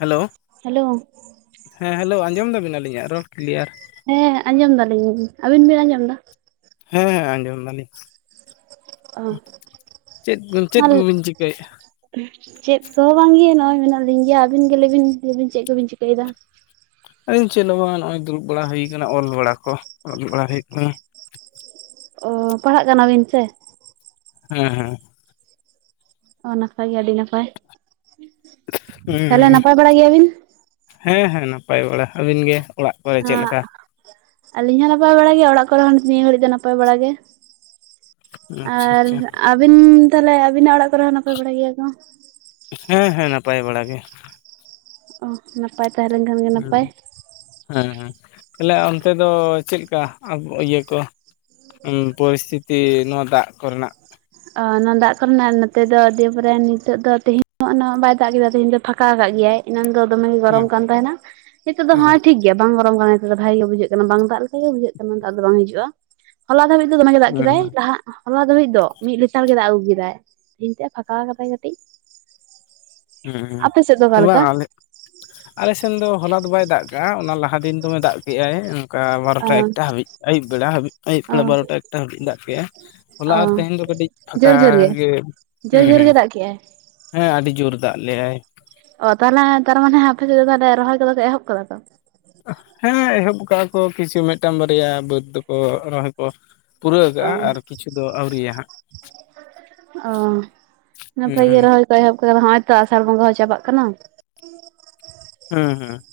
Hello hello ᱦᱮᱸ hello ᱟᱸᱡᱚᱢ ᱫᱟᱵᱤᱱ ᱟᱞᱤᱧᱟᱜ ᱨᱚᱲ ᱠᱞᱤᱭᱟᱨ? ᱦᱮᱸ ᱟᱸᱡᱚᱢ ᱫᱟᱞᱤᱧ ᱟᱹᱵᱤᱱ ᱵᱤᱱ ᱟᱸᱡᱚᱢ ᱫᱟ? ᱦᱮᱸ ᱟᱸᱡᱚᱢ ᱫᱟᱞᱤᱧ ᱚ ᱢᱟ ᱪᱮᱫ-ᱪᱮᱫ ᱠᱚᱵᱤᱱ ᱪᱤᱠᱟᱹ ᱭᱮᱜ-ᱟ? ᱪᱮᱫ ᱠᱚᱦᱚᱸ ᱵᱟᱝᱜᱮ ᱱᱚᱜᱼᱚᱭ ᱢᱮᱱᱟᱜ ᱞᱤᱧ ᱜᱮᱭᱟ, ᱟᱹᱵᱤᱱ ᱜᱮ ᱞᱟᱹᱭᱵᱤᱱ ᱪᱮᱫ ᱠᱚᱵᱤᱱ ᱪᱤᱠᱟᱹᱭᱫᱟ? ᱟᱞᱤᱧ ᱪᱮᱫ ᱦᱚᱸ ᱵᱟᱝ ᱱᱚᱜ ᱚᱭ ᱫᱩᱲᱩᱵ ᱵᱟᱲᱟ ᱦᱩᱭ ᱠᱟᱱᱟ ᱚᱞ ᱵᱟᱲᱟ ᱠᱚ ᱫᱩᱲᱩᱵ ᱵᱟᱲᱟ ᱦᱩᱭ ᱠᱟᱱᱟ᱾ ᱚ ᱯᱟᱲᱦᱟᱜ ᱠᱟᱱᱟᱵᱤᱱ ᱪᱮ? ᱦᱮᱸ ᱦᱮᱸ᱾ ᱚᱱᱟ ᱠᱷᱟᱡ ᱜᱮ ᱟᱹᱰᱤ ᱱᱟᱯᱟᱭ᱾ ᱛᱟᱦᱚᱞᱮ ᱱᱟᱯᱟᱭ ᱵᱟᱲᱟ ᱜᱮᱭᱟᱵᱤᱱ ᱩᱸᱻ ᱦᱮᱸ ᱦᱮᱸ ᱱᱟᱯᱟᱭ ᱵᱟᱲᱟ, ᱟᱹᱵᱤᱱ ᱜᱮ ᱚᱲᱟᱜ ᱠᱚᱨᱮ ᱪᱮᱫ ᱦᱚᱸ ᱞᱮᱠᱟ ᱟᱹᱞᱤᱧ ᱦᱚᱸ ᱱᱟᱯᱟᱭ ᱵᱟᱲᱟ ᱜᱮ ᱚᱲᱟᱜ ᱠᱚᱨᱮ ᱦᱚᱸ ᱱᱤᱭᱟᱹ ᱜᱷᱟᱹᱲᱤᱡ ᱫᱚ ᱱᱟᱯᱟᱭ ᱵᱟᱲᱟ ᱜᱮ ᱟᱪᱪᱷᱟ ᱟᱨ ᱟᱪᱪᱷᱟ ᱟᱹᱵᱤᱱ ᱛᱟᱦᱮᱞᱮ ᱟᱹᱵᱤᱱᱟᱜ ᱚᱲᱟᱜ ᱠᱚᱨᱮ ᱦᱚᱸ ᱱᱟᱯᱟᱭ ᱵᱟᱲᱟ ᱜᱮᱭᱟ ᱠᱚ ᱦᱮᱸ ᱦᱮᱸ ᱱᱟᱯᱟᱭ ᱵᱟᱲᱟ ᱜᱮ ᱚ ᱱᱟᱯᱟᱭ ᱛᱟᱦᱮᱸ ᱞᱮᱱ ᱠᱷᱟᱱ ᱜᱮ ᱦᱩᱸ ᱱᱟᱯᱟᱭ ᱦᱮᱸ ᱦᱮᱸ ᱛᱟᱦᱚᱞᱮ ᱚᱱᱛᱮ ᱫᱚ ᱪᱮᱫ ᱞᱮᱠᱟ ᱤᱭᱟᱹ ᱠᱚ ᱯᱚᱨᱤᱥᱛᱤᱛᱤ ᱱᱚᱣᱟ ᱫᱟᱜ ᱠᱚᱨᱮᱱᱟᱜ ᱚᱱᱟ ᱫᱟᱜ ᱠᱚᱨᱮᱱᱟᱜ ᱱᱚᱛᱮ ᱫᱚ ᱫᱤᱭᱮᱯᱚᱨᱮ ᱱᱤᱛᱚᱜ ᱫᱚ ᱛᱮᱦᱤᱧ ᱩᱱᱟᱹᱜ ᱵᱟᱭ ᱫᱟᱜ ᱠᱮᱫᱟ ᱛᱮᱦᱤᱧ ᱫᱚ ᱯᱷᱟᱸᱠᱟ ᱟᱠᱟᱜ ᱜᱮᱭᱟᱭ ᱮᱱᱟᱝ ᱫᱚ ᱫᱚᱢᱮ ᱜᱮ ᱦᱩᱸ ᱜᱚᱨᱚᱢ ᱠᱟᱱ ᱛᱟᱦᱮᱱᱟ ᱱᱤᱛᱚᱜ ᱫᱚ ᱦᱩᱸ ᱦᱮᱸ ᱴᱷᱤᱠ ᱵᱟᱝ ᱜᱚᱨᱚᱢ ᱠᱟᱱᱟ ᱵᱷᱟᱜ ᱜᱮ ᱵᱩᱡᱷᱟᱹᱜ ᱠᱟᱱᱟ ᱵᱟᱝ ᱫᱟᱜ ᱞᱮᱠᱟ ᱜᱮ ᱵᱩᱡᱷᱟᱹᱜ ᱠᱟᱱᱟ ᱫᱟᱜ ᱫᱚ ᱵᱟᱝ ᱦᱤᱡᱩᱜᱼᱟ᱾ ᱦᱚᱞᱟ ᱫᱷᱟᱹᱵᱤᱡ ᱫᱚ ᱫᱚᱢᱮ ᱜᱮ ᱫᱟᱜ ᱦᱩᱸ ᱠᱮᱫᱟᱭ ᱞᱟᱦᱟ, ᱦᱚᱞᱟ ᱫᱷᱟᱹᱵᱤᱡ ᱫᱚ᱾ ᱢᱤᱫ ᱞᱮᱛᱟᱲ ᱜᱮ ᱫᱟᱜ ᱟᱹᱜᱩ ᱠᱮᱫᱟᱭ, ᱛᱮᱦᱮᱧ ᱛᱮᱜ ᱯᱷᱟᱸᱠᱟ ᱠᱟᱫᱟᱭ ᱠᱟᱹᱴᱤᱡ᱾ ᱦᱩᱸ ᱟᱯᱮ ᱥᱮᱫ ᱫᱚ ᱚᱠᱟ ᱞᱮᱠᱟ? ᱟᱞᱮᱥᱮᱱ ᱫᱚ ᱦᱚᱞᱟ ᱫᱚ ᱵᱟᱭ ᱫᱟᱜ ᱠᱟᱜᱼᱟ ᱚᱱᱟ ᱞᱟᱦᱟ ᱫᱤᱱ ᱫᱚᱢᱮ ᱫᱟᱜ ᱠᱮᱜ ᱟᱭ ᱚᱱᱠᱟ ᱚ ᱵᱟᱨᱚᱴᱟ ᱮᱠᱴᱟ ᱦᱟᱹᱵᱤᱡ ᱟᱹᱭᱩᱵ ᱵᱮᱲᱟ ᱦᱟᱹᱵᱤ ᱟᱹᱭᱩᱵ ᱚ ᱵᱮᱲᱟ ᱵᱟᱨᱚᱴᱟ ᱮᱠᱴᱟ ᱦᱟᱹᱵᱤᱡ ᱫᱟᱜ ᱠᱮᱜᱼᱟᱭ, ᱦᱚᱞᱟ ᱚ ᱟᱨ ᱛᱮᱦᱮᱧ ᱫᱚ ᱠᱟᱹᱴᱤᱡ ᱯᱷᱟᱠᱟ ᱜᱮ ᱡᱚᱨ ᱦᱩᱸ ᱡᱚᱨ ᱦᱩᱸ ᱜᱮ ᱫᱟᱜ ᱠᱮᱜ ᱟᱭ ᱦᱮᱸ ᱟᱹᱰᱤ ᱡᱩᱨ ᱫᱟᱜ ᱞᱮᱜᱟᱭ ᱚ ᱛᱟᱦᱚᱞᱮ ᱛᱟᱨᱢᱟᱱᱮ ᱟᱯᱮ ᱥᱮᱫ [unintelligible] ᱨᱚᱦᱚᱭ ᱠᱚᱫᱚ ᱯᱮ ᱮᱦᱚᱵ ᱠᱟᱫᱟ ᱛᱚ ᱦᱮᱸ ᱮᱦᱚᱵ ᱠᱟᱜᱼᱟ ᱠᱚ ᱠᱤᱪᱷᱩ ᱢᱤᱫᱴᱟᱝ ᱵᱟᱨᱭᱟ ᱵᱟᱹᱫ ᱫᱚ ᱨᱚᱦᱚᱭ ᱠᱚ ᱯᱩᱨᱟᱹᱣ ᱠᱟᱜᱼᱟ ᱚ ᱟᱨ ᱠᱤᱪᱷᱩ ᱫᱚ ᱟᱹᱣᱨᱤᱭᱟ ᱦᱟᱸᱜ ᱚ ᱦᱩᱸ ᱱᱟᱯᱟᱭ ᱜᱮ ᱦᱩᱸ ᱨᱚᱦᱚᱭ ᱠᱚ ᱮᱦᱚᱵ ᱠᱟᱫᱟ ᱱᱚᱜ ᱚᱭ ᱛᱚ ᱟᱥᱟᱲ ᱵᱚᱸᱜᱟ ᱦᱚᱸ ᱪᱟᱵᱟᱜ ᱠᱟᱱᱟ ᱦᱩᱸ ᱦᱩᱸ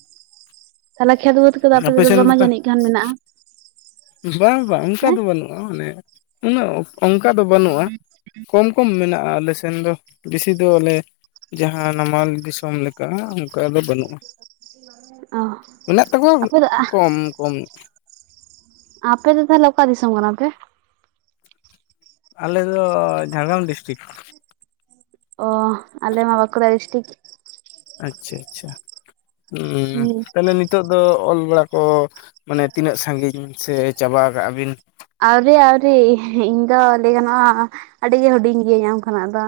ᱛᱟᱦᱚᱞᱮ ᱠᱷᱮᱛ ᱵᱟᱹᱫ ᱠᱚᱫᱚ ᱟᱯᱮ ᱟᱯᱮᱥᱮᱫ ᱫᱚ ᱥᱮᱱ ᱫᱚᱢᱮ ᱛᱟ ᱡᱟᱹᱱᱤᱡ ᱠᱷᱟᱱ ᱢᱮᱱᱟᱜᱼᱟ ᱵᱟᱝ ᱵᱟᱝ ᱚᱱᱠᱟ ᱦᱮᱸ ᱫᱚ ᱵᱟᱹᱱᱩᱜᱼᱟ ᱢᱟᱱᱮ ᱩᱱᱟᱹᱜ ᱚᱱᱠᱟ ᱫᱚ ᱵᱟᱹᱱᱩᱜᱼᱟ ᱠᱚᱢ ᱠᱚᱢ ᱢᱮᱱᱟᱜᱼᱟ ᱟᱞᱮ ᱥᱮᱱ ᱫᱚ ᱵᱤᱥᱤ ᱫᱚ ᱞᱮ ᱡᱟᱦᱟᱸ ᱱᱟᱢᱟᱞ ᱫᱤᱥᱚᱢ ᱞᱮᱠᱟ ᱚᱱᱠᱟ ᱫᱚ ᱵᱟᱹᱱᱩᱜᱼᱟ ᱚ ᱢᱮᱱᱟᱜ ᱛᱟᱠᱚᱣᱟ ᱟᱯᱮ ᱫᱚ ᱠᱚᱢ ᱠᱚᱢ ᱟᱯᱮ ᱫᱚ ᱛᱟᱦᱮᱞᱮ ᱚᱠᱟ ᱫᱤᱥᱚᱢ ᱠᱟᱱᱟ ᱯᱮ ᱟᱞᱮ ᱫᱚ ᱡᱷᱟᱲᱜᱨᱟᱢ ᱰᱤᱥᱴᱤᱠ ᱚ ᱟᱞᱮ ᱢᱟ ᱵᱟᱠᱚᱲᱟ ᱰᱤᱥᱴᱤᱠ ᱟᱪ ᱪᱷᱟ ᱟᱪ ᱪᱷᱟ ᱦᱩᱸ [unintelligible] ᱛᱟᱦᱮᱞᱮ ᱱᱤᱛᱚᱜ ᱫᱚ ᱚᱞ ᱵᱟᱲᱟ ᱠᱚ ᱢᱟᱱᱮ ᱛᱤᱱᱟᱹᱜ ᱥᱟᱺᱜᱤᱧ ᱥᱮ ᱪᱟᱵᱟ ᱠᱟᱜᱼᱟ ᱵᱤᱱ ᱟᱹᱣᱨᱤ ᱟᱹᱣᱨᱤ ᱤᱧ ᱫᱚ ᱞᱟᱹᱭ ᱜᱟᱱᱚᱜᱼᱟ ᱟᱹᱰᱤ ᱜᱮ ᱦᱩᱰᱤᱧ ᱜᱤᱭᱟᱹᱧ ᱟᱢ ᱠᱷᱚᱱᱟᱜ ᱫᱚ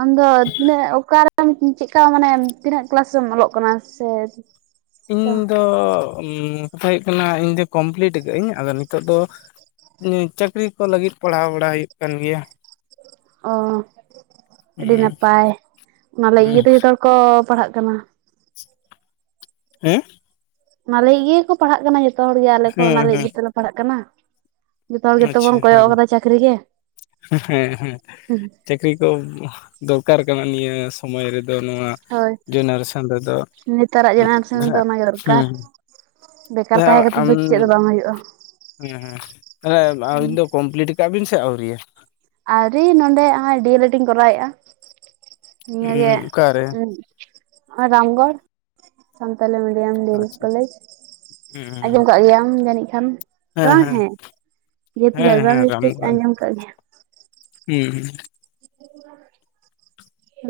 ᱟᱢᱫᱚ ᱛᱤᱱᱟᱹᱜ ᱚᱠᱟᱨᱮᱢ ᱪᱮᱫᱠᱟ ᱢᱟᱱᱮ ᱛᱤᱱᱟᱹᱜ ᱠᱤᱞᱟᱥ ᱨᱮᱢ ᱚᱞᱚᱜ ᱠᱟᱱᱟ ᱥᱮ [inaudible] ᱤᱧ ᱫᱚ ᱠᱟᱛᱷᱟ ᱦᱩᱭᱩᱜ ᱠᱟᱱᱟ ᱤᱧ ᱫᱚ ᱠᱚᱢᱯᱤᱞᱤᱴ ᱠᱟᱜ ᱟᱹᱧ ᱟᱫᱚ ᱱᱤᱛᱚᱜ ᱫᱚ ᱪᱟᱹᱠᱨᱤ ᱠᱚ ᱞᱟᱹᱜᱤᱫ ᱯᱟᱲᱦᱟᱣ ᱵᱟᱲᱟ ᱦᱩᱭᱩᱜ ᱠᱟᱱ ᱜᱮᱭᱟ ᱚ ᱟᱹᱰᱤ ᱦᱩᱸ ᱱᱟᱯᱟᱭ ᱚᱱᱟ ᱞᱟᱹᱜᱤᱫ ᱦᱩᱸ ᱜᱮ ᱛᱚ ᱡᱚᱛᱚ ᱦᱚᱲ ᱠᱚ ᱯᱟᱲᱦᱟᱜ ᱠᱟᱱᱟ ᱦᱩᱸ ᱚᱱᱟ ᱞᱟᱹᱜᱤᱫ ᱜᱮ ᱠᱚ ᱯᱟᱲᱦᱟᱜ ᱠᱟᱱᱟ ᱡᱚᱛᱚ ᱦᱚᱲ ᱜᱮ ᱟᱞᱮ ᱠᱚ ᱦᱮᱸ ᱚᱱᱟ ᱞᱟᱹᱜᱤᱫ ᱦᱮᱸ ᱜᱮᱛᱚᱞᱮ ᱯᱟᱲᱦᱟᱜ ᱠᱟᱱᱟ ᱡᱚᱛᱚ ᱦᱚᱲ ᱜᱮᱛᱚ ᱟᱪᱪᱷᱟ ᱵᱚᱱ ᱠᱚᱭᱚᱜ ᱦᱮᱸ ᱟᱠᱟᱫᱟ ᱪᱟᱹᱠᱨᱤ ᱜᱮ ᱦᱮᱸ ᱦᱮᱸ ᱪᱟᱹᱠᱨᱤ ᱠᱚ ᱫᱚᱨᱠᱟᱨ ᱠᱟᱱᱟ ᱱᱤᱭᱟᱹ ᱥᱚᱢᱚᱭ ᱨᱮᱫᱚ ᱱᱚᱣᱟ ᱦᱳᱭ ᱡᱮᱱᱟᱨᱮᱥᱚᱱ ᱨᱮᱫᱚ ᱱᱮᱛᱟᱨᱟᱜ ᱡᱮᱱᱟᱨᱮᱥᱚᱱ ᱨᱮᱫᱚ ᱚᱱᱟᱜᱮ ᱫᱚᱨᱠᱟᱨ ᱦᱩᱸ ᱵᱮᱠᱟᱨ ᱟᱨ ᱛᱟᱦᱮᱸ ᱠᱟᱛᱮᱫ ᱟᱢ ᱫᱚ ᱪᱮᱫ ᱦᱚᱸ ᱵᱟᱝ ᱦᱩᱭᱩᱜᱼᱟ ᱦᱩᱸ ᱛᱟᱞᱦᱮ ᱟᱵᱤᱱ ᱫᱚ ᱠᱚᱢᱯᱤᱞᱤᱴ ᱟᱠᱟᱜ ᱵᱤᱱ ᱥᱮ ᱟᱹᱣᱨᱤᱭᱟ ᱟᱣᱨᱤ ᱱᱚᱸᱰᱮ ᱦᱚᱸ ᱰᱤᱮᱞᱮᱰ ᱤᱧ ᱠᱚᱨᱟᱣ ᱮᱫᱼᱟ ᱱᱤᱭᱟᱹ ᱜᱮ ᱚᱠᱟᱨᱮ ᱩᱸ ᱦᱚᱸ ᱨᱟᱢᱜᱚᱲ ᱥᱟᱱᱛᱟᱞᱤ ᱢᱤᱰᱤᱭᱟᱢ ᱰᱤᱮᱞᱮᱰ ᱟᱪᱪᱷᱟ ᱠᱚᱞᱮᱡᱽ ᱦᱮᱸ ᱟᱸᱡᱚᱢ ᱟᱠᱟᱫ ᱜᱮᱭᱟᱢ ᱡᱟᱹᱱᱤᱡ ᱠᱷᱟᱱ, ᱵᱟᱝ ᱦᱮᱸ ᱡᱮᱦᱮᱛᱩ ᱦᱮᱸ ᱡᱷᱟᱲᱜᱟᱢ ᱦᱮᱸ ᱨᱮ ᱱᱤᱥᱪᱳᱭᱮᱢ ᱟᱸᱡᱚᱢ ᱠᱟᱜ ᱜᱮᱭᱟ᱾ ᱦᱩᱸᱻᱦᱩᱸ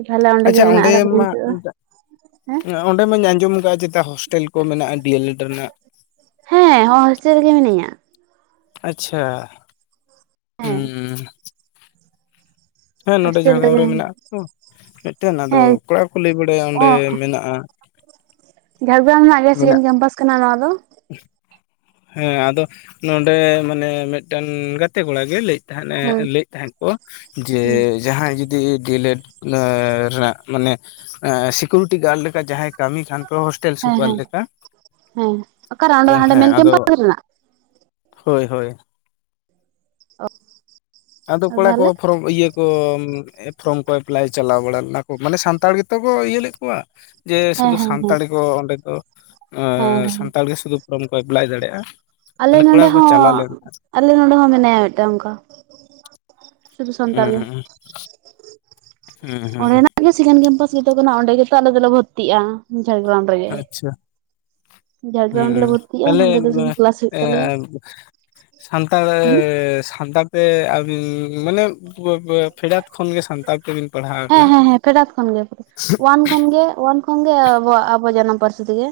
ᱛᱟᱦᱞᱮ ᱚᱸᱰᱮ ᱟᱪᱪᱷᱟ ᱜᱮ ᱢᱮᱱᱟᱜ ᱟᱠᱟᱫᱟ ᱢᱟ ᱱᱤᱛᱳᱜ ᱫᱚ, ᱦᱮᱸ ᱚᱸᱰᱮ ᱢᱟᱹᱧ ᱟᱸᱡᱚᱢ ᱟᱠᱟᱫ-ᱟ ᱪᱮᱛᱟ ᱦᱳᱥᱴᱮᱞ ᱠᱚ ᱢᱮᱱᱟᱜᱼᱟ ᱰᱤᱮᱞᱮᱰ ᱨᱮᱱᱟᱜ? ᱦᱮᱸ ᱱᱚᱜ-ᱚᱭ ᱦᱳᱥᱴᱮᱞ ᱨᱮ ᱜᱮ ᱢᱤᱱᱟᱹᱧᱟ᱾ ᱟᱪᱪᱷᱟ᱾ ᱦᱮᱸ ᱦᱮᱸ ᱱᱚᱸᱰᱮ ᱦᱳᱥᱴᱮᱞ ᱡᱷᱟᱲᱜᱨᱟᱢ ᱨᱮᱜᱮ ᱨᱮ ᱢᱮᱱᱟᱜ ᱛᱚ ᱢᱤᱫᱴᱮᱱ ᱟᱫᱚ ᱦᱮᱸ ᱠᱚᱲᱟ ᱠᱚ ᱠᱚ ᱞᱟᱹᱭ ᱵᱟᱲᱟᱭᱟ ᱚᱸᱰᱮ ᱢᱮᱱᱟᱜᱼᱟ᱾ ᱡᱷᱟᱲᱜᱟᱨᱟᱢ ᱨᱮᱱᱟᱜ ᱜᱮ ᱥᱮᱠᱮᱱ ᱠᱮᱢᱯᱟᱥ ᱠᱟᱱᱟ ᱱᱚᱣᱟ ᱫᱚ [unintelligible] ᱦᱮᱸ ᱟᱫᱚ ᱱᱚᱸᱰᱮ ᱢᱟᱱᱮ ᱢᱤᱫᱴᱥᱱ ᱜᱟᱛᱮ ᱠᱚᱲᱟ ᱜᱮ ᱞᱟᱹᱭᱮᱫ ᱛᱟᱦᱮᱸᱫ-ᱮ ᱦᱮᱸ ᱞᱟᱹᱭᱮᱫ ᱛᱟᱦᱮᱸᱫ ᱠᱚ ᱡᱮ ᱦᱮᱸ ᱡᱟᱦᱟᱸᱭ ᱡᱩᱫᱤ ᱰᱤ ᱴᱮᱞᱮᱰ ᱨᱮᱱᱟᱜ ᱢᱟᱱᱮ ᱥᱤᱠᱩᱨᱤᱴᱤ ᱜᱟᱰ ᱞᱮᱠᱟ ᱡᱟᱦᱟᱸᱭ ᱠᱟᱹᱢᱤ ᱠᱷᱟᱱ ᱯᱮ ᱦᱚᱥᱴᱮᱞ ᱦᱮᱸ ᱥᱩᱯᱟᱨ ᱦᱮᱸ ᱞᱮᱠᱟ ᱦᱮᱸ ᱚᱠᱟᱨᱮ ᱚᱸᱰᱮ ᱦᱟᱸᱰᱮ ᱦᱮᱸ ᱟᱫᱚ [unintelligible] ᱨᱮᱱᱟᱜ ᱦᱚᱭ ᱦᱚᱭ ᱚ ᱟᱫᱚ ᱠᱚᱲᱟ ᱠᱚ ᱯᱷᱚᱨᱚᱢ ᱤᱭᱟᱹ ᱠᱚ ᱯᱷᱨᱚᱢ ᱠᱚ ᱮᱯᱞᱟᱭ ᱪᱟᱞᱟᱣ ᱵᱟᱲᱟ ᱞᱮᱱᱟ ᱠᱚ ᱢᱟᱱᱮ ᱥᱟᱱᱛᱟᱲ ᱜᱮᱛᱚ ᱠᱚ ᱤᱭᱟᱹ ᱞᱮᱫ ᱠᱚᱣᱟ᱾ ᱡᱮ ᱦᱮᱸ ᱥᱩᱫᱩ ᱦᱮᱸ ᱦᱮᱸ ᱥᱟᱱᱛᱟᱲᱤ ᱠᱚ ᱚᱸᱰᱮ ᱫᱚ ᱦᱮᱸ ᱮᱸ ᱦᱮᱸ ᱥᱟᱱᱛᱟᱲ ᱜᱮ ᱥᱩᱫᱷᱩ ᱯᱷᱨᱚᱢ ᱠᱚ ᱮᱯᱞᱟᱭ ᱫᱟᱲᱮᱭᱟᱜᱼᱟ᱾ ᱟᱞᱮ ᱛᱟᱦᱚᱞᱮ ᱠᱚᱲᱟ ᱱᱚᱰᱮ ᱠᱚᱠᱚ ᱪᱟᱞᱟᱣ ᱦᱚᱸ, ᱞᱮᱱᱟ ᱟᱞᱮ ᱱᱚᱰᱮ ᱦᱚᱸ ᱢᱮᱱᱟᱭᱟ ᱢᱤᱫᱴᱟᱝ ᱚᱝᱠᱟ᱾ ᱦᱩᱸ ᱦᱩᱸ ᱦᱩᱸ ᱚᱸᱰᱮᱱᱟᱜ ᱜᱮ ᱥᱮᱠᱮᱱᱰ ᱠᱮᱢᱯᱟᱥ ᱜᱮᱛᱚ ᱠᱟᱱᱟ ᱚᱸᱰᱮ ᱜᱮᱛᱚ ᱟᱞᱮ ᱫᱚᱞᱮ ᱵᱷᱚᱨᱛᱤᱜᱼᱟ, ᱡᱷᱟᱲᱜᱨᱟᱢ ᱨᱮᱜᱮ ᱟᱪᱪᱷᱟ᱾ ᱡᱷᱟᱲᱜᱨᱟᱢ ᱨᱮᱞᱮ ᱵᱷᱚᱨᱛᱤᱜᱼᱟ ᱚᱸᱛᱟᱦᱞᱮ ᱱᱚᱰᱮ ᱫᱚ ᱥᱩᱫᱷᱩ ᱠᱞᱟᱥ ᱦᱩᱭᱩᱜ ᱛᱟᱞᱮᱭᱟ ᱮᱸᱻ ᱥᱟᱱᱛᱟᱲ ᱟᱹ ᱦᱩᱸ ᱥᱟᱱᱛᱟᱲ ᱛᱮ ᱟᱹᱵᱤᱱ ᱢᱟᱱᱮ ᱛᱚᱵᱮ ᱵᱮ ᱯᱷᱮᱰᱟᱛ ᱠᱷᱚᱱ ᱜᱮ ᱥᱟᱱᱛᱟᱲ ᱛᱮᱵᱤᱱ ᱯᱟᱲᱦᱟᱣ ᱠᱟᱱᱟ? ᱠᱷᱚᱱᱜᱮ ᱚᱣᱟᱱ ᱠᱷᱚᱱ ᱜᱮ ᱟᱵᱚ ᱟᱵᱚᱣᱟᱜ ᱡᱟᱱᱟᱢ ᱯᱟᱹᱨᱥᱤ ᱛᱮᱜᱮ᱾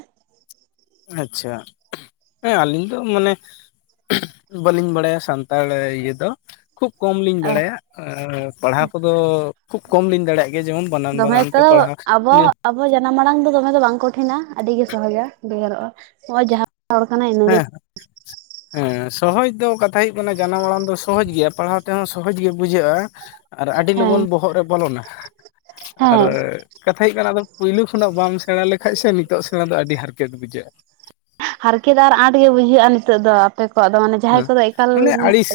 ᱟᱪᱪᱷᱟ, ᱦᱮᱸ ᱟᱹᱞᱤᱧ ᱫᱚ ᱢᱟᱱᱮ ᱵᱟᱹᱞᱤᱧ ᱵᱟᱲᱟᱭᱟ ᱥᱟᱱᱛᱟᱲ ᱤᱭᱟᱹ ᱫᱚ ᱠᱷᱩᱵ ᱠᱚᱢ ᱞᱤᱧ ᱵᱟᱲᱟᱭᱟ᱾ ᱟᱹᱻ ᱯᱟᱲᱦᱟᱣ ᱠᱚᱫᱚ ᱠᱷᱩᱵ ᱠᱚᱢ ᱞᱤᱧ ᱫᱟᱲᱮᱭᱟᱜ ᱜᱮᱭᱟ ᱡᱮᱢᱚᱱ ᱵᱟᱱᱟᱱ ᱵᱟᱱᱟᱱ ᱛᱮ ᱯᱟᱲᱦᱟᱣ ᱦᱳᱭ ᱡᱟᱱᱟᱢ ᱢᱟᱲᱟᱝ ᱫᱚᱢᱮ ᱫᱚ ᱵᱟᱝ ᱠᱚᱴᱷᱤᱱᱟ ᱟᱹᱰᱤ ᱜᱮ ᱥᱚᱦᱚᱡᱟ ᱵᱷᱮᱜᱟᱨᱚᱜᱼᱟ ᱱᱚᱜ-ᱚᱭ ᱡᱟᱦᱟᱸ ᱨᱚᱲ ᱠᱟᱱᱟᱹᱧ ᱦᱮᱸ ᱦᱮᱸ ᱥᱚᱦᱚᱡᱽ ᱫᱚ ᱠᱟᱛᱷᱟ ᱦᱩᱭᱩᱜ ᱠᱟᱱᱟ ᱡᱟᱱᱟᱢ ᱟᱲᱟᱝ ᱫᱚ ᱥᱚᱦᱚᱡᱽ ᱜᱮᱭᱟ ᱯᱟᱲᱦᱟᱣ ᱛᱮᱦᱚᱸ ᱥᱚᱦᱚᱡᱽ ᱜᱮ ᱵᱩᱡᱷᱟᱹᱜᱼᱟ᱾ ᱟᱨ ᱟᱹᱰᱤ ᱦᱮᱸ ᱞᱚᱜᱚᱱ ᱵᱚᱦᱚᱜ ᱨᱮ ᱵᱚᱞᱚᱱᱟ, ᱟᱨ ᱦᱮᱸ ᱠᱟᱛᱷᱟ ᱦᱩᱭᱩᱜ ᱠᱟᱱᱟ ᱟᱫᱚ ᱯᱩᱭᱞᱩ ᱠᱷᱚᱱᱟᱜ ᱵᱟᱢ ᱥᱮᱬᱟ ᱞᱮᱠᱷᱟᱡ ᱥᱮ ᱱᱤᱛᱚᱜ ᱥᱮᱬᱟ ᱫᱚ ᱟᱹᱰᱤ ᱦᱟᱨᱠᱮᱛ ᱵᱩᱡᱷᱟᱹᱜᱼᱟ᱾ ᱦᱟᱨᱠᱮᱛ ᱟᱨ ᱟᱸᱴ ᱜᱮ ᱵᱩᱡᱷᱟᱹᱜᱼᱟ ᱱᱤᱛᱚᱜ ᱫᱚ ᱟᱯᱮ ᱠᱚᱣᱟᱜ ᱫᱚ ᱢᱟᱱᱮ ᱡᱟᱦᱟᱸᱭ ᱦᱮᱸ ᱠᱚᱫᱚ ᱮᱠᱟᱞ ᱢᱟᱱᱮ ᱟᱹᱲᱤᱥ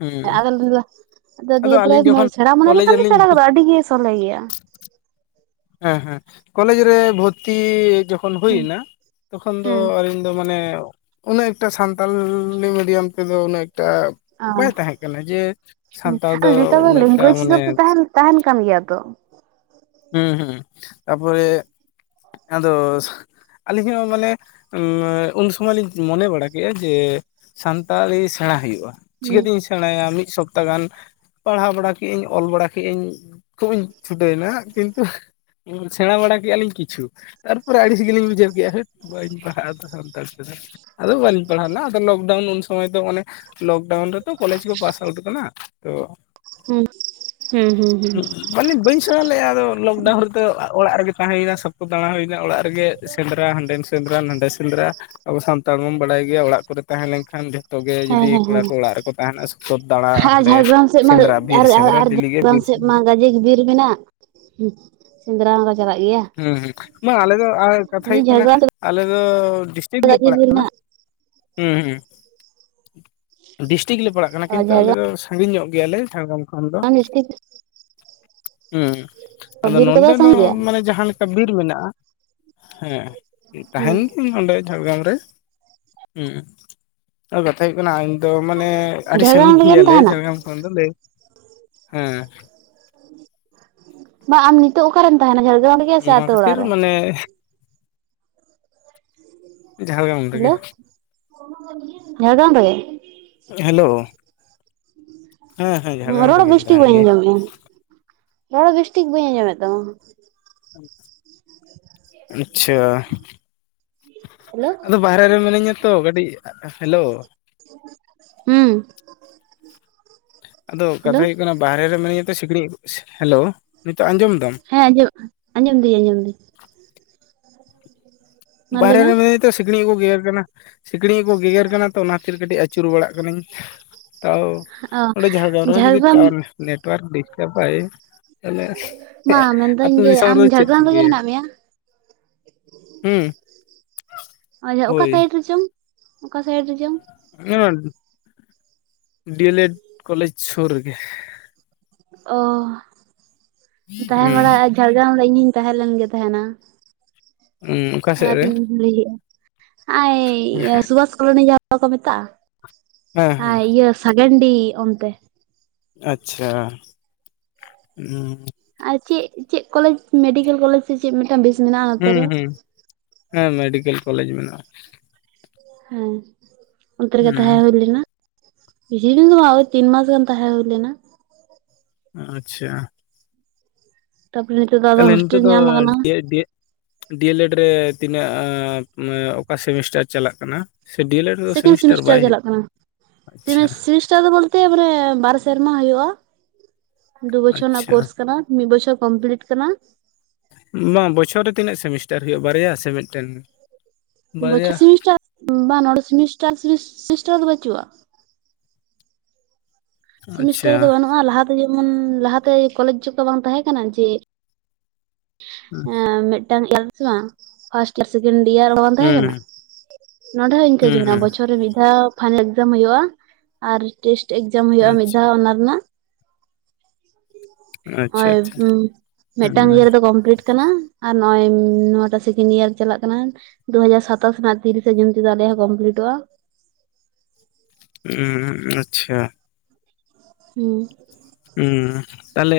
ᱦᱮᱸ ᱟᱞᱚᱢ [inaudible] ᱟᱫᱚ ᱫᱤᱭᱮ ᱯᱨᱨᱟᱭ ᱟᱹᱞᱤᱧ ᱡᱚᱠᱷᱚᱱ ᱥᱮᱬᱟ ᱢᱚᱱᱮ ᱠᱚᱞᱮᱡᱽ ᱞᱮᱠᱷᱟᱱ ᱫᱚ ᱨᱮᱞᱤᱧ ᱥᱮᱬᱟ ᱵᱷᱚᱨᱛᱤ ᱜᱚᱫᱚᱜ-ᱟᱹᱰᱤ ᱜᱮ ᱥᱚᱞᱦᱮ ᱜᱮᱭᱟ᱾ ᱦᱮᱸ ᱦᱮᱸ ᱠᱚᱞᱮᱡᱽ ᱨᱮ ᱵᱷᱚᱨᱛᱤ ᱡᱚᱠ ᱠᱷᱚᱱ ᱦᱩᱭᱮᱱᱟ ᱦᱩᱸ ᱛᱚᱠᱷᱚᱱ ᱦᱩᱭ ᱮᱱᱟ ᱛᱚᱠᱷᱚᱱ ᱫᱚ ᱦᱩᱸ ᱟᱹᱞᱤᱧ ᱫᱚ ᱢᱟᱱᱮ ᱩᱱᱟᱜ ᱮᱠᱴᱟ ᱥᱟᱱᱛᱟᱞᱤ ᱢᱤᱰᱤᱭᱟᱢ ᱛᱮᱫᱚ ᱩᱱᱟᱜ ᱮᱠᱴᱟ ᱚ ᱵᱟᱭ ᱛᱟᱦᱮᱸ ᱠᱟᱱᱟ ᱡᱮ ᱦᱩᱸ ᱥᱟᱱᱛᱟᱲ ᱫᱚ ᱩᱱᱟᱹᱜᱴᱟ ᱢᱟᱱᱮ ᱛᱟᱸᱦᱮᱱ ᱠᱟᱱ ᱜᱮᱭᱟ ᱛᱚ᱾ ᱦᱩᱸ ᱦᱩᱸ ᱛᱟᱨᱯᱚᱨᱮ ᱟᱫᱚ ᱟᱹᱞᱤᱧ ᱦᱚᱸ ᱢᱟᱱᱮ ᱩᱱ ᱥᱚᱢᱚᱭ ᱞᱤᱧ ᱢᱚᱱᱮ ᱵᱟᱲᱟ ᱠᱮᱫᱮᱜᱼᱟ ᱡᱮ ᱥᱟᱱᱛᱟᱲᱤ ᱥᱮᱬᱟ ᱦᱩᱭᱩᱜᱼᱟ, ᱦᱩᱸ ᱪᱤᱠᱟᱹᱛᱤᱧ ᱥᱮᱬᱟᱭᱟ ᱢᱤᱫ ᱥᱚᱯ ᱛᱟ ᱜᱟᱱ ᱯᱟᱲᱦᱟᱣ ᱵᱟᱲᱟ ᱠᱟᱹᱧ ᱚᱞ ᱵᱟᱲᱟ ᱠᱮᱫᱟᱹᱧ ᱠᱷᱩᱵ ᱤᱧ ᱪᱷᱩᱴᱟᱹᱣᱮᱱᱟ ᱠᱤᱱᱛᱩ ᱩᱸ ᱥᱮᱬᱟ ᱵᱟᱲᱟ ᱠᱮᱫᱮᱼᱟ ᱞᱤᱧ ᱠᱤᱪᱷᱩ᱾ ᱛᱟᱨᱯᱚᱨᱮ ᱟᱹᱲᱤ ᱥᱤᱜᱤᱞᱤᱧ ᱵᱩᱡᱷᱟᱹᱣ ᱠᱮᱫᱮᱜ ᱦᱟᱹᱴ ᱵᱟᱹᱧ ᱯᱟᱲᱦᱟᱜ ᱟᱫᱚ ᱥᱟᱱᱛᱟᱲ ᱛᱮᱫᱚ᱾ ᱟᱫᱚ ᱵᱟᱹᱞᱤᱧ ᱯᱟᱲᱦᱟᱣ ᱞᱮᱫ ᱟᱫᱚ ᱞᱚᱠᱰᱟᱣᱩᱱ ᱩᱱ ᱥᱚᱢᱚᱭ ᱫᱚ ᱚᱱᱮ ᱞᱚᱠᱰᱟᱣᱩᱱ ᱨᱮᱛᱚ ᱠᱚᱞᱮᱡᱽ ᱠᱚ ᱯᱟᱥ ᱟᱣᱩᱴ ᱟᱠᱟᱱᱟ ᱛᱚ [unintelligible] ᱦᱩᱸ ᱦᱩᱸ ᱦᱩᱸ ᱦᱩᱸ ᱢᱟᱱᱮ ᱵᱟᱹᱧ ᱥᱮᱬᱟ ᱞᱮᱫᱼᱟ ᱟᱫᱚ ᱞᱚᱠᱰᱟᱣᱩᱱ ᱨᱮᱫᱚ ᱚᱲᱟᱜ ᱨᱮᱜᱮ ᱛᱟᱦᱮᱸ ᱦᱩᱭᱱᱟ ᱥᱚᱠᱛᱚ ᱫᱟᱬᱟ ᱦᱩᱭᱮᱱᱟ ᱚᱲᱟᱜ ᱨᱮ ᱜᱮ ᱥᱮᱸᱫᱽᱨᱟ ᱦᱟᱸᱰᱮᱱ ᱥᱮᱸᱫᱽᱨᱟ ᱱᱟᱸᱰᱮ ᱥᱮᱸᱫᱽᱨᱟ ᱟᱵᱚ ᱥᱟᱱᱛᱟᱲ ᱢᱟᱢ ᱵᱟᱲᱟᱭ ᱜᱮᱭᱟ ᱚᱲᱟᱜ ᱠᱚᱨᱮ ᱛᱟᱦᱮᱸ ᱞᱮᱱ ᱠᱷᱟᱱ ᱜᱮ ᱡᱚᱛᱚ ᱜᱮ ᱦᱮᱸ ᱡᱩᱫᱤ ᱦᱮᱸ ᱠᱚᱲᱟ ᱦᱮᱸ ᱠᱚ ᱚᱲᱟᱜ ᱨᱮᱠᱚ ᱛᱟᱦᱮᱱᱟ ᱥᱚᱵ ᱫᱟᱬᱟ ᱟᱨ ᱚᱸᱰᱮ ᱥᱮᱸᱫᱽᱨᱟ ᱵᱤᱨ ᱥᱮᱸᱫᱽᱨᱟ ᱰᱮᱞᱤ ᱜᱮ ᱵᱤᱨ ᱪᱮᱫ ᱢᱟ ᱥᱮᱸᱫᱽᱨᱟ ᱜᱟᱡᱮ ᱜᱤ ᱵᱤᱨ ᱢᱮᱱᱟᱜ, ᱥᱮᱸᱫᱽᱨᱟ ᱢᱟᱠᱚ ᱪᱟᱞᱟᱜ ᱜᱮᱭᱟ᱾ ᱦᱮᱸ ᱦᱮᱸ ᱵᱟᱝ ᱟᱞᱮ ᱫᱚ ᱟᱨ ᱠᱟᱛᱷᱟ ᱦᱩᱭᱩᱜ ᱠᱟᱱᱟ ᱡᱷᱟᱲᱜᱨᱟᱢ ᱟᱞᱮ ᱫᱚ ᱰᱤᱥᱴᱤᱠ ᱥᱮᱫ ᱞᱮ ᱜᱟᱡᱮ ᱯᱟᱲᱟᱜ ᱵᱤᱨ ᱠᱟᱱᱟ᱾ ᱢᱮᱱᱟᱜ ᱦᱮᱸ ᱦᱩᱸ ᱰᱤᱥᱴᱤᱠ ᱞᱮ ᱯᱟᱲᱟᱜ ᱠᱟᱱᱟ ᱠᱤᱱᱛᱩ ᱟᱞᱮ ᱫᱚ ᱡᱷᱟᱲᱜᱨᱟᱢ ᱥᱟᱺᱜᱤᱧᱚᱜ ᱜᱮᱭᱟᱞᱮ ᱡᱷᱟᱲᱜᱟᱢ ᱠᱷᱚᱱ ᱫᱚ ᱰᱤᱥᱴᱤᱠ ᱩᱸ ᱟᱫᱚ ᱵᱤᱨ ᱱᱚᱰᱮ ᱠᱚᱫᱚ ᱫᱚ ᱥᱟᱺᱜᱤᱧ ᱜᱮᱭᱟ ᱢᱟᱱᱮ ᱡᱟᱸ ᱡᱟᱦᱟᱸ ᱞᱮᱠᱟ ᱵᱤᱨ ᱢᱮᱱᱟᱜᱼᱟ ᱦᱮᱸ ᱦᱮᱸ ᱛᱟᱦᱮᱱ ᱜᱤᱭᱟᱹ ᱱᱚᱸᱰᱮ ᱡᱷᱟᱲᱜᱨᱟᱢ ᱨᱮ, ᱦᱩᱸ ᱠᱟᱛᱷᱟ ᱦᱩᱭᱩᱜ ᱠᱟᱱᱟ ᱛᱚ ᱢᱟᱱᱮ ᱟᱹᱰᱤ ᱥᱟᱺᱜᱤᱧ ᱡᱷᱟᱲᱜᱨᱟᱢ ᱨᱮᱜᱮᱢ ᱜᱮᱭᱟᱞᱮ ᱛᱟᱦᱮᱱᱟ? ᱡᱷᱟᱲᱜᱨᱟᱢ ᱠᱷᱚᱱ ᱫᱚᱞᱮ ᱦᱮᱸ ᱵᱟᱝ ᱟᱢ ᱱᱤᱛᱚᱜ ᱚᱠᱟᱨᱮᱢ ᱛᱟᱦᱮᱱᱟ ᱡᱷᱟᱲᱜᱟᱨᱟᱢ ᱨᱮᱜᱮ ᱥᱮ ᱱᱚᱣᱟ ᱟᱛᱳ ᱠᱷᱟᱹᱛᱤᱨ ᱚᱲᱟᱜ ᱨᱮ ᱢᱟᱱᱮ ᱡᱷᱟᱲᱜᱨᱟᱢ [unintelligible] ᱦᱮᱞᱳ ᱡᱷᱟᱨᱜᱨᱟᱢ ᱨᱮᱜᱮ ᱦᱮᱞᱳ ᱦᱮᱸ ᱦᱮᱸ ᱡᱷᱟᱲᱜᱨᱟᱢ ᱨᱚᱲ ᱨᱮᱜᱮᱧ ᱵᱮᱥ ᱴᱷᱤᱠ ᱛᱟᱦᱮᱱ ᱵᱟᱹᱧ ᱜᱮᱭᱟ ᱟᱸᱡᱚᱢᱮᱫᱼᱟ ᱨᱚᱲ ᱵᱮᱥ ᱴᱷᱤᱠ ᱵᱟᱹᱧ ᱟᱸᱡᱚᱢᱮᱫ ᱛᱟᱢᱟ ᱟᱪᱪᱷᱟ ᱦᱮᱞᱳ ᱟᱫᱚ ᱵᱟᱨᱦᱮ ᱨᱮ ᱢᱤᱱᱟᱹᱧᱟ ᱛᱚ ᱠᱟᱹᱴᱤᱡ ᱦᱮᱞᱳ ᱦᱩᱸ ᱟᱫᱚ ᱦᱮᱞᱳ ᱠᱟᱛᱷᱟ ᱦᱩᱭᱩᱜ ᱠᱟᱱᱟ ᱵᱟᱦᱨᱮ ᱨᱮ ᱢᱤᱱᱟᱹᱧᱟ ᱛᱚ ᱥᱤᱠᱲᱤᱡ ᱦᱮᱞᱳ ᱱᱤᱛᱚᱜ ᱟᱸᱡᱚᱢ ᱫᱟᱢ ᱦᱮᱸ ᱟᱸᱡᱚᱢ ᱟᱸᱡᱚᱢ ᱫᱤᱧ ᱟᱸᱡᱚᱢ ᱫᱟᱹᱧ ᱢᱟ ᱞᱟᱹᱭ ᱢᱮ ᱵᱟᱨᱦᱮᱨᱮ ᱢᱤᱱᱟᱧᱟ ᱛᱚ ᱥᱤᱠᱲᱤᱡ ᱠᱚ ᱜᱮᱜᱮᱨ ᱠᱟᱱᱟ ᱥᱤᱠᱲᱤᱡ ᱠᱚ ᱜᱮᱜᱮᱨ ᱠᱟᱱᱟ ᱛᱚ ᱚᱱᱟ ᱠᱷᱟᱹᱛᱤᱨ ᱠᱟᱹᱴᱤᱡ ᱟᱹᱪᱩᱨ ᱵᱟᱲᱟᱜ ᱠᱟᱱᱟᱱᱟᱹᱧ ᱛᱟᱣ ᱚ ᱚᱸᱰᱮ ᱡᱷᱟᱲᱜᱨᱟᱢ ᱨᱮᱦᱚᱸ ᱡᱩᱫᱤ ᱱᱮᱴᱣᱟᱨᱠ ᱰᱤᱥᱴᱟᱵᱟᱭ ᱛᱟᱦᱚᱞᱮ ᱢᱟ ᱢᱮᱱᱫᱟᱹᱧ ᱟᱛᱳ ᱡᱮ ᱫᱤᱥᱚᱢ ᱟᱢ ᱨᱮᱫᱚ ᱪᱮᱫ ᱡᱷᱟᱲᱜᱨᱟᱢ ᱨᱮᱜᱮ ᱪᱤᱠᱟᱹᱭᱟ ᱢᱮᱱᱟᱜ ᱢᱮᱭᱟ ᱦᱩᱸ ᱟᱪᱪᱷᱟ ᱚᱠᱟ ᱦᱳᱭ ᱥᱟᱭᱤᱰ ᱨᱮ ᱪᱚᱝ ᱚᱠᱟ ᱥᱟᱭᱤᱰ ᱨᱮ ᱪᱚᱝ ᱚᱱᱟ ᱰᱤ ᱮᱞ ᱮᱰ ᱠᱚᱞᱮᱡᱽ ᱥᱩᱨ ᱨᱮᱜᱮ ᱚ ᱛᱟᱦᱮᱸ ᱵᱟᱲᱟᱜ ᱡᱷᱟᱲᱜᱨᱟᱢ ᱨᱮ ᱤᱧᱤᱧ ᱛᱟᱦᱮᱸᱞᱮᱱ ᱜᱮ ᱛᱟᱦᱮᱸᱱᱟ ᱦᱩᱸ ᱚᱠᱟ ᱥᱮᱫ ᱚᱱᱟ ᱨᱮ ᱛᱮᱧ ᱞᱟᱭ ᱮᱫ ᱟ ᱱᱟᱼᱟᱭ ᱥᱩᱵᱷᱟᱥ ᱠᱚᱞᱚᱱᱤ ᱡᱟᱦᱟᱸ ᱠᱚ ᱢᱮᱛᱟᱜᱼᱟ ᱦᱮᱸ ᱦᱮᱸ ᱟᱨ ᱤᱭᱟᱹ ᱥᱟᱹᱜᱮᱱᱰᱤ ᱚᱱᱛᱮ ᱟᱪᱪᱷᱟ ᱦᱩᱸ ᱟᱨ ᱪᱮᱫ ᱪᱮᱫ ᱠᱚᱞᱮᱡᱽ ᱢᱮᱰᱤᱠᱮᱞ ᱠᱚᱞᱮᱡᱽ ᱥᱮ ᱪᱮᱫ ᱢᱤᱫᱴᱟᱝ ᱵᱮᱥ ᱢᱮᱱᱟᱜᱼᱟ, ᱱᱚᱛᱮ ᱨᱮ? ᱦᱩᱸ ᱦᱮᱸ ᱢᱮᱰᱤᱠᱮᱞ ᱠᱚᱞᱮᱡᱽ ᱢᱮᱱᱟᱜᱼᱟ᱾ ᱦᱮᱸ ᱚᱱᱛᱮ ᱨᱮᱜᱮ ᱛᱟᱦᱮᱸ ᱦᱩᱸ ᱦᱩᱭ ᱞᱮᱱᱟ᱾ ᱠᱤᱪᱷᱩ ᱫᱤᱱ ᱫᱚ ᱵᱟᱝ ᱳᱭ ᱛᱤᱱ ᱢᱟᱥ ᱜᱟᱱ ᱛᱟᱦᱮ ᱦᱩᱭ ᱞᱮᱱᱟ᱾ ᱟᱪᱪᱷᱟ ᱛᱟ ᱵᱟᱞᱮ ᱱᱤᱛᱚᱜ ᱫᱚ [unintelligible] ᱛᱟᱦᱞᱮ ᱱᱤᱱᱤᱛᱟᱹ ᱫᱚ ᱧᱟᱢ ᱟᱠᱟᱱᱟ ᱰᱤ ᱮᱞ ᱮᱰ ᱨᱮ ᱛᱤᱱᱟᱹᱜ ᱚᱠᱟ ᱥᱮᱢᱤᱥᱴᱟᱨ ᱪᱟᱞᱟᱜ ᱠᱟᱱᱟ? ᱥᱮ ᱰᱤ ᱮᱞ ᱮᱰ ᱨᱮᱫᱚ ᱥᱮᱠᱮᱱᱰ ᱥᱮᱢᱤᱥᱴᱟᱨ ᱵᱟᱭ ᱦᱩᱭᱩᱜ ᱪᱟᱞᱟᱜ ᱠᱟᱱᱟ ᱟᱪᱪᱷᱟ ᱥᱮᱢᱤᱥᱴᱟᱨ ᱫᱚ ᱵᱚᱞᱛᱮ ᱢᱟᱱᱮ ᱵᱟᱨ ᱥᱮᱨᱢᱟ ᱦᱳᱭᱳᱜᱼᱟ, ᱫᱩ ᱵᱚᱪᱷᱚᱨ ᱨᱮᱱᱟᱜ ᱟᱪᱪᱷᱟ ᱠᱳᱨᱥ ᱠᱟᱱᱟ᱾ ᱢᱤᱫ ᱵᱚᱪᱷᱚᱨ ᱠᱚᱢᱯᱞᱤᱴ ᱠᱟᱱᱟ᱾ ᱵᱟᱝ ᱵᱚᱪᱷᱚᱨ ᱨᱮ ᱛᱤᱱᱟᱹᱜ ᱥᱮᱢᱤᱥᱴᱟᱨ ᱦᱩᱭᱩᱜᱼᱟ, ᱵᱟᱨᱭᱟ ᱥᱮ ᱢᱤᱫᱴᱮᱱ ᱵᱟᱨᱭᱟ ᱵᱚᱪᱷᱚᱨ ᱥᱮᱢᱤᱥᱴᱟᱨ [inaudible] ᱵᱟᱝ ᱱᱚᱰᱮ ᱥᱮᱢᱤᱥᱴᱟᱨ ᱥᱮᱢᱤᱥᱴᱟᱨ ᱫᱚ ᱵᱟᱟᱹᱪᱩᱜᱼᱟ᱾ ᱟᱪᱪᱷᱟ ᱥᱮᱢᱤᱥᱴᱟᱨ ᱫᱚ ᱵᱟᱹᱱᱩᱜᱼᱟ ᱞᱟᱦᱟᱛᱮ ᱡᱮᱢᱚᱱ ᱞᱟᱦᱟᱛᱮ ᱠᱚᱞᱮᱡ ᱡᱚᱜ ᱫᱚ ᱵᱟᱝ ᱛᱟᱦᱮᱸ ᱠᱟᱱᱟ ᱡᱮ ᱦᱩᱸ ᱢᱤᱫᱴᱟᱝ ᱮᱞᱥ ᱵᱟᱝ ᱯᱷᱟᱥᱴ ᱥᱮᱠᱮᱱᱰ ᱤᱭᱟᱨ ᱵᱟᱝ ᱛᱟᱦᱮᱸ ᱦᱩᱸ ᱠᱟᱱᱟ᱾ ᱱᱚᱰᱮ ᱦᱚᱸ ᱤᱱᱠᱟᱹᱜ ᱦᱩᱸ ᱜᱮ ᱢᱮᱱᱟᱜᱼᱟ ᱦᱩᱸ ᱵᱚᱪᱷᱚᱨ ᱨᱮ ᱢᱤᱫ ᱫᱷᱟᱣ ᱯᱷᱟᱭᱱᱮᱞ ᱮᱠᱡᱟᱢ ᱦᱳᱭᱳᱜ ᱟᱨ ᱴᱮᱥᱴ ᱮᱠᱡᱟᱢ ᱦᱳᱭᱳᱜᱼᱟ ᱢᱤᱫ ᱟᱪᱪᱷᱟ ᱫᱷᱟᱣ ᱚᱱᱟ ᱨᱮᱱᱟᱜ ᱟᱪᱪᱷᱟ ᱳᱭ ᱟᱪᱪᱷᱟ ᱢᱤᱫᱴᱟᱝ ᱤᱭᱟᱹ ᱨᱮᱫᱚ ᱠᱚᱢᱯᱞᱤᱴ ᱠᱟᱱᱟ ᱟᱨ ᱱᱚᱜ ᱚᱭ ᱱᱚᱣᱟᱴᱟᱜ ᱥᱮᱠᱮᱱᱰ ᱤᱭᱟᱨ ᱪᱟᱞᱟᱜ ᱠᱟᱱᱟ᱾ ᱫᱩᱦᱡᱟᱨ ᱥᱟᱚᱛᱟᱥ ᱨᱮᱱᱟᱜ ᱛᱤᱨᱤᱥᱮ ᱡᱩᱱ ᱛᱚ ᱟᱞᱮᱭᱟᱜ ᱠᱚᱢᱯᱞᱤᱴᱚᱜᱼᱟ᱾ ᱦᱩᱸ ᱟᱪᱪᱷᱟ ᱦᱮᱸ ᱦᱩᱸ ᱛᱟᱦᱚᱞᱮ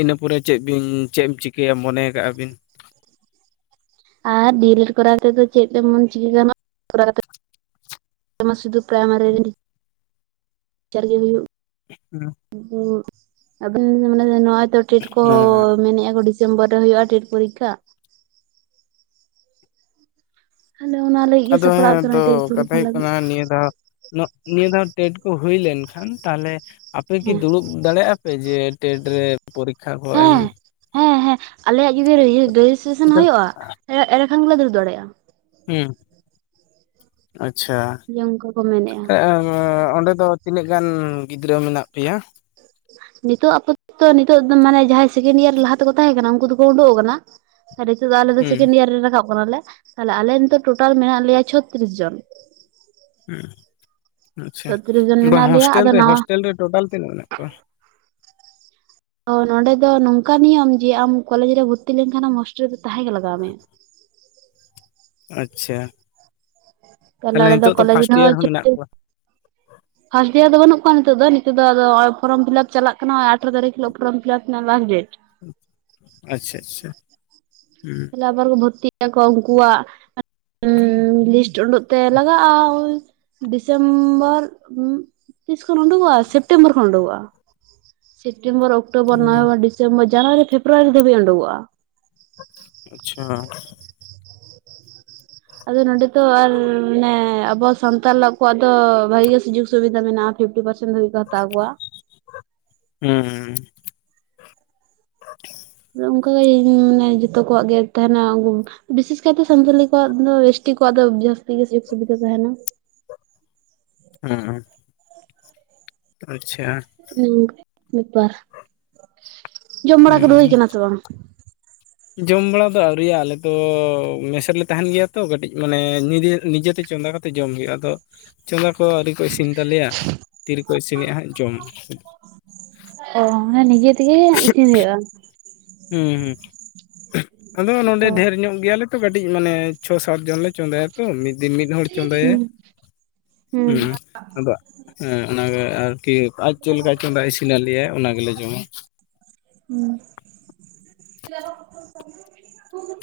ᱤᱱᱟᱹ ᱯᱚᱨᱮ ᱪᱮᱫ ᱵᱤᱱ ᱪᱮᱫ ᱮᱢ ᱪᱤᱠᱟᱹᱭᱟ ᱢᱚᱱᱮ ᱠᱟᱜᱼᱟ ᱵᱤᱱ ᱟᱨ ᱰᱤᱞ ᱮᱰ ᱠᱚᱨᱟᱣ ᱠᱟᱛᱮᱫ ᱫᱚ ᱪᱮᱫ ᱛᱮᱚᱱ ᱪᱤᱠᱟᱹ ᱜᱟᱱᱚᱜᱼᱟᱟᱣ [inaudible] ᱠᱟᱛᱮ ᱥᱩᱫᱷᱩ ᱯᱨᱟᱭᱢᱟᱨᱤ [inaudible] ᱴᱮᱪᱟᱨ ᱦᱩᱭᱩᱜ ᱦᱩᱸ [unintelligible] ᱢᱟᱱᱮ ᱱᱚᱜᱚᱭᱛᱚ ᱴᱮᱰ ᱠᱚ ᱦᱮᱸ ᱢᱮᱱᱮᱫᱼᱟ ᱰᱤᱥᱮᱢᱵᱚᱨ ᱨᱮ ᱦᱩᱭᱩᱜᱼᱟ ᱴᱮᱴ ᱯᱚᱨᱤᱠᱠᱷᱟ ᱦᱮᱞ ᱚᱱᱟᱮ [unintelligible] ᱟᱫᱚ ᱦᱮᱸ ᱛᱚ ᱠᱟᱛᱷᱟ ᱦᱩᱭᱩᱜ ᱠᱟᱱᱟ ᱱᱤᱭᱟᱹ ᱫᱷᱟᱣ ᱱᱤᱭᱟᱹ ᱫᱷᱟᱣ ᱴᱮᱴ ᱠᱚ ᱦᱩᱭ ᱞᱮᱱᱠᱷᱟᱱ ᱛᱟᱦᱞᱮ ᱟᱯᱮ ᱠᱤ ᱦᱮᱸ ᱫᱩᱲᱩᱵ ᱫᱟᱲᱮᱭᱟᱜ ᱟᱯᱮ ᱡᱮ ᱴᱮᱴ ᱨᱮ ᱯᱚᱨᱤᱠᱷᱟ ᱠᱚ ᱮᱢ ᱦᱮᱸ ᱦᱮᱸ ᱦᱮᱸ ᱟᱞᱮᱭᱟᱜ ᱡᱩᱫᱤ ᱨᱮᱡᱤᱥᱴᱨᱮᱥᱚᱱ ᱦᱩᱭᱩᱜᱼᱟ, ᱮᱸᱰᱮᱠᱷᱟᱱ ᱜᱮᱞᱮ ᱫᱩᱲᱩᱵ ᱫᱟᱲᱮᱭᱟᱜᱼᱟ᱾ ᱦᱩᱸ ᱟᱪᱪᱷᱟ ᱡᱮ ᱚᱱᱠᱟ ᱠᱚ ᱢᱮᱱᱮᱫᱼᱟ ᱚᱸᱰᱮ ᱫᱚ ᱛᱤᱱᱟᱹᱜ ᱜᱟᱱ ᱜᱤᱫᱽᱨᱟᱹ ᱢᱮᱱᱟᱜ ᱯᱮᱭᱟ? ᱱᱤᱛᱚᱜ ᱟᱯᱚ ᱱᱤᱛᱚᱜ ᱫᱚ ᱢᱟᱱᱮ ᱡᱟᱦᱟᱸᱭ ᱥᱮᱠᱮᱱᱰ ᱤᱭᱟᱨ ᱞᱟᱦᱟ ᱛᱮᱠᱚ ᱛᱟᱦᱮᱸ ᱠᱟᱱᱟ ᱩᱱᱠᱩ ᱫᱚᱠᱚ ᱩᱸᱰᱩ ᱟᱠᱟᱱᱟ᱾ ᱱᱤᱛᱚᱜ ᱫᱚ ᱟᱞᱮ ᱫᱚ ᱦᱩᱸ ᱥᱮᱠᱮᱱᱰ ᱤᱭᱟᱨ ᱨᱮ ᱨᱟᱠᱟᱵ ᱠᱟᱱᱟ ᱞᱮ ᱛᱟᱦᱞᱮ ᱟᱞᱮ ᱱᱤᱛᱚᱜ ᱴᱳᱴᱟᱞ ᱢᱮᱱᱟᱜ ᱞᱮᱭᱟ ᱪᱷᱚᱛᱨᱤᱥ ᱡᱚᱱ ᱦᱩ ᱟᱪᱪᱷᱟ ᱪᱷᱚᱛᱨᱤᱥ ᱡᱚᱱ ᱵᱟᱝ ᱢᱮᱱᱟᱜ ᱞᱮᱭᱟ ᱦᱳᱥᱴᱮᱞ ᱟᱫᱚ ᱨᱮ ᱱᱟᱣᱟ ᱦᱳᱥᱴᱮᱞ ᱨᱮ ᱴᱳᱴᱟᱞ ᱛᱤᱱᱟᱹᱜ ᱢᱮᱱᱟᱜ ᱠᱚᱣᱟ᱾ ᱛᱚ ᱱᱚᱸᱰᱮ ᱫᱚ ᱱᱚᱝᱠᱟ ᱱᱤᱭᱚᱢ ᱡᱮ ᱟᱢ ᱠᱚᱞᱮᱡ ᱨᱮ ᱵᱷᱚᱨᱛᱤ ᱞᱮᱱᱠᱷᱟᱱ ᱟᱢ ᱦᱚᱳᱥᱴᱮᱞ ᱨᱮᱫᱚ ᱛᱟᱦᱮᱸᱜ ᱞᱟᱜᱟᱣ ᱢᱮ ᱟᱪᱪᱷᱟ ᱛᱟᱦᱞᱮ ᱟᱞᱮ ᱱᱤᱛᱚᱜ ᱫᱚ ᱠᱚᱞᱮᱡᱽ ᱯᱷᱟᱥᱴ ᱨᱮᱦᱚᱸ ᱤᱭᱟᱨ ᱦᱚᱸ ᱢᱮᱱᱟᱜ ᱪᱷᱚᱛᱨᱤᱥ ᱠᱚᱣᱟ᱾ ᱯᱷᱟᱥᱴ ᱮᱭᱟᱨ ᱫᱚ ᱟᱫᱚ ᱵᱟᱹᱱᱩᱜ ᱠᱚᱣᱟ ᱱᱤᱛᱚᱜ ᱫᱚ ᱱᱤᱛ ᱫᱚ ᱟᱜ ᱟᱫᱚ ᱯᱷᱚᱨᱢ ᱯᱷᱤᱞᱟᱯ ᱪᱟᱞᱟᱜ ᱠᱟᱱᱟ ᱟᱴᱷᱨᱚ ᱛᱟᱨᱤᱠᱷ ᱦᱤᱞᱳ ᱯᱷᱚᱨᱚᱢ ᱯᱷᱤᱞᱟᱯ ᱨᱮᱱᱟᱜ ᱞᱟᱥᱴ ᱰᱮᱴ ᱟᱪᱪᱷᱟ ᱟᱪᱪᱷᱟ ᱦᱩᱸ ᱛᱟᱦᱞᱮ ᱟᱵᱟᱨ ᱠᱩ ᱵᱷᱚᱨᱛᱤ ᱟᱠᱚ ᱩᱱᱠᱩᱣᱟᱜ ᱩᱰᱩᱜ ᱛᱮ ᱞᱟᱜᱟᱜᱼᱟ ᱳ ᱰᱤᱥᱮᱢᱵᱚᱨ ᱛᱤᱥ ᱠᱷᱚᱱ ᱩᱰᱩᱠᱚᱜᱼᱟ ᱥᱮ ᱥᱮᱯᱴᱮᱢᱵᱚᱨ ᱠᱷᱚᱱ ᱩᱰᱩᱠᱚᱜᱼᱟ᱾ ᱥᱮᱯᱴᱮᱢᱵᱚᱨ ᱚᱠᱴᱳᱵᱚᱨ ᱦᱩᱸ ᱱᱚᱵᱷᱮᱢᱵᱚᱨ ᱡᱟᱱᱩᱣᱟᱨᱤ ᱯᱷᱮᱵᱽᱨᱣᱟᱨᱤ ᱫᱷᱟᱹᱵᱤᱡ ᱩᱰᱠᱚᱜᱼᱟ᱾ ᱟᱪᱪᱷᱟ ᱟᱫᱚ ᱱᱚᱰᱮ ᱫᱚ ᱟᱨ ᱢᱟᱱᱮ ᱟᱵᱚ ᱥᱟᱱᱛᱟᱞ ᱠᱚᱣᱟᱜ ᱫᱚ ᱵᱷᱟᱜᱤ ᱜᱮ ᱥᱩᱡᱳᱜᱽ ᱥᱩᱵᱤᱫᱟ ᱢᱮᱱᱟᱜᱼᱟ᱾ ᱯᱷᱤᱯᱴᱤ ᱯᱟᱨᱥᱮᱱᱴ ᱫᱷᱟᱵᱤᱡ ᱠᱚ ᱦᱟᱛᱟᱣ ᱠᱩᱣᱟ ᱦᱩᱸ ᱦᱩᱸ ᱦᱩᱸ [inaudible] ᱚᱱᱠᱟᱜᱤ ᱢᱟᱱᱮ ᱡᱚᱛᱚ ᱠᱚᱣᱟᱜ ᱜᱮ ᱛᱟᱦᱮᱱᱟ ᱵᱤᱥᱮᱥ ᱠᱟᱭᱛᱮ ᱥᱟᱱᱛᱟᱞᱤ ᱠᱚᱣᱟᱜ ᱫᱚ ᱮᱥᱴᱤ ᱠᱚᱣᱟᱜ ᱫᱚ ᱡᱟᱹᱥᱛᱤ ᱜᱮ ᱥᱩᱡᱳᱜᱽ ᱥᱩᱵᱤᱫᱷᱟ ᱛᱟᱦᱮᱱᱟ ᱦᱮᱸ ᱦᱮᱸ ᱟᱪᱪᱷᱟ ᱦᱩ ᱚᱱᱠᱟ ᱵᱮᱯᱟᱨ ᱡᱚᱢ ᱵᱟᱲᱟ ᱠᱚᱫᱚ ᱦᱩᱭ ᱦᱩᱸ ᱟᱠᱟᱱᱟ ᱥᱮ ᱵᱟᱝ ᱡᱚᱢ ᱵᱟᱲᱟ ᱫᱚ ᱟᱹᱣᱨᱤᱭᱟ ᱟᱞᱮᱫᱚ ᱢᱮᱥ ᱨᱮᱞᱮ ᱛᱟᱦᱮᱱ ᱜᱮᱭᱟ ᱛᱚ ᱠᱟᱹᱴᱤᱡ ᱢᱟᱱᱮ ᱱᱤᱡᱮ ᱱᱤᱡᱮᱛᱮ ᱪᱚᱸᱫᱟ ᱠᱟᱛᱮ ᱛᱮ ᱡᱚᱢ ᱦᱩᱭᱩᱜᱼᱟ ᱟᱫᱚ ᱪᱚᱸᱫᱟ ᱠᱚ ᱟᱹᱣᱨᱤ ᱠᱚ ᱤᱥᱤᱱ ᱛᱟᱞᱮᱭᱟ ᱛᱤᱨᱮᱠᱚ ᱤᱥᱤᱱᱮᱫᱼᱟ ᱦᱟᱸᱜ ᱡᱚᱢ ᱚ ᱦᱮ ᱱᱤᱡᱮ ᱛᱮᱜᱮ ᱤᱥᱤᱱ ᱦᱩᱭᱩᱜᱼᱟ ᱦᱮᱸ ᱦᱩᱸ ᱟᱫᱚ ᱱᱚᱰᱮ ᱚ ᱰᱷᱮᱨ ᱧᱚᱜ ᱜᱮᱭᱟᱞᱮ ᱠᱟᱹᱴᱤᱡ ᱢᱟᱱᱮ ᱪᱷᱚ ᱥᱟᱛ ᱡᱚᱱ ᱞᱮ ᱪᱚᱸᱫᱟᱭᱟ ᱛᱚ ᱢᱤᱫ ᱫᱤᱱ ᱢᱤᱫ ᱦᱚᱲ ᱪᱚᱸᱫᱟᱭᱟ ᱦᱩᱸ ᱦᱩᱸ ᱟᱫᱚ ᱦᱮᱸ ᱚᱱᱟᱜᱮ ᱟᱨᱠᱤ ᱟᱡ ᱪᱮᱫ ᱞᱮᱠᱟ ᱪᱚᱸᱫᱟ ᱤᱥᱤᱱ ᱟᱞᱮᱭᱟᱭ ᱚᱱᱟᱜᱮᱞᱮ ᱡᱚᱢᱟ ᱦᱩᱸ [unintelligible]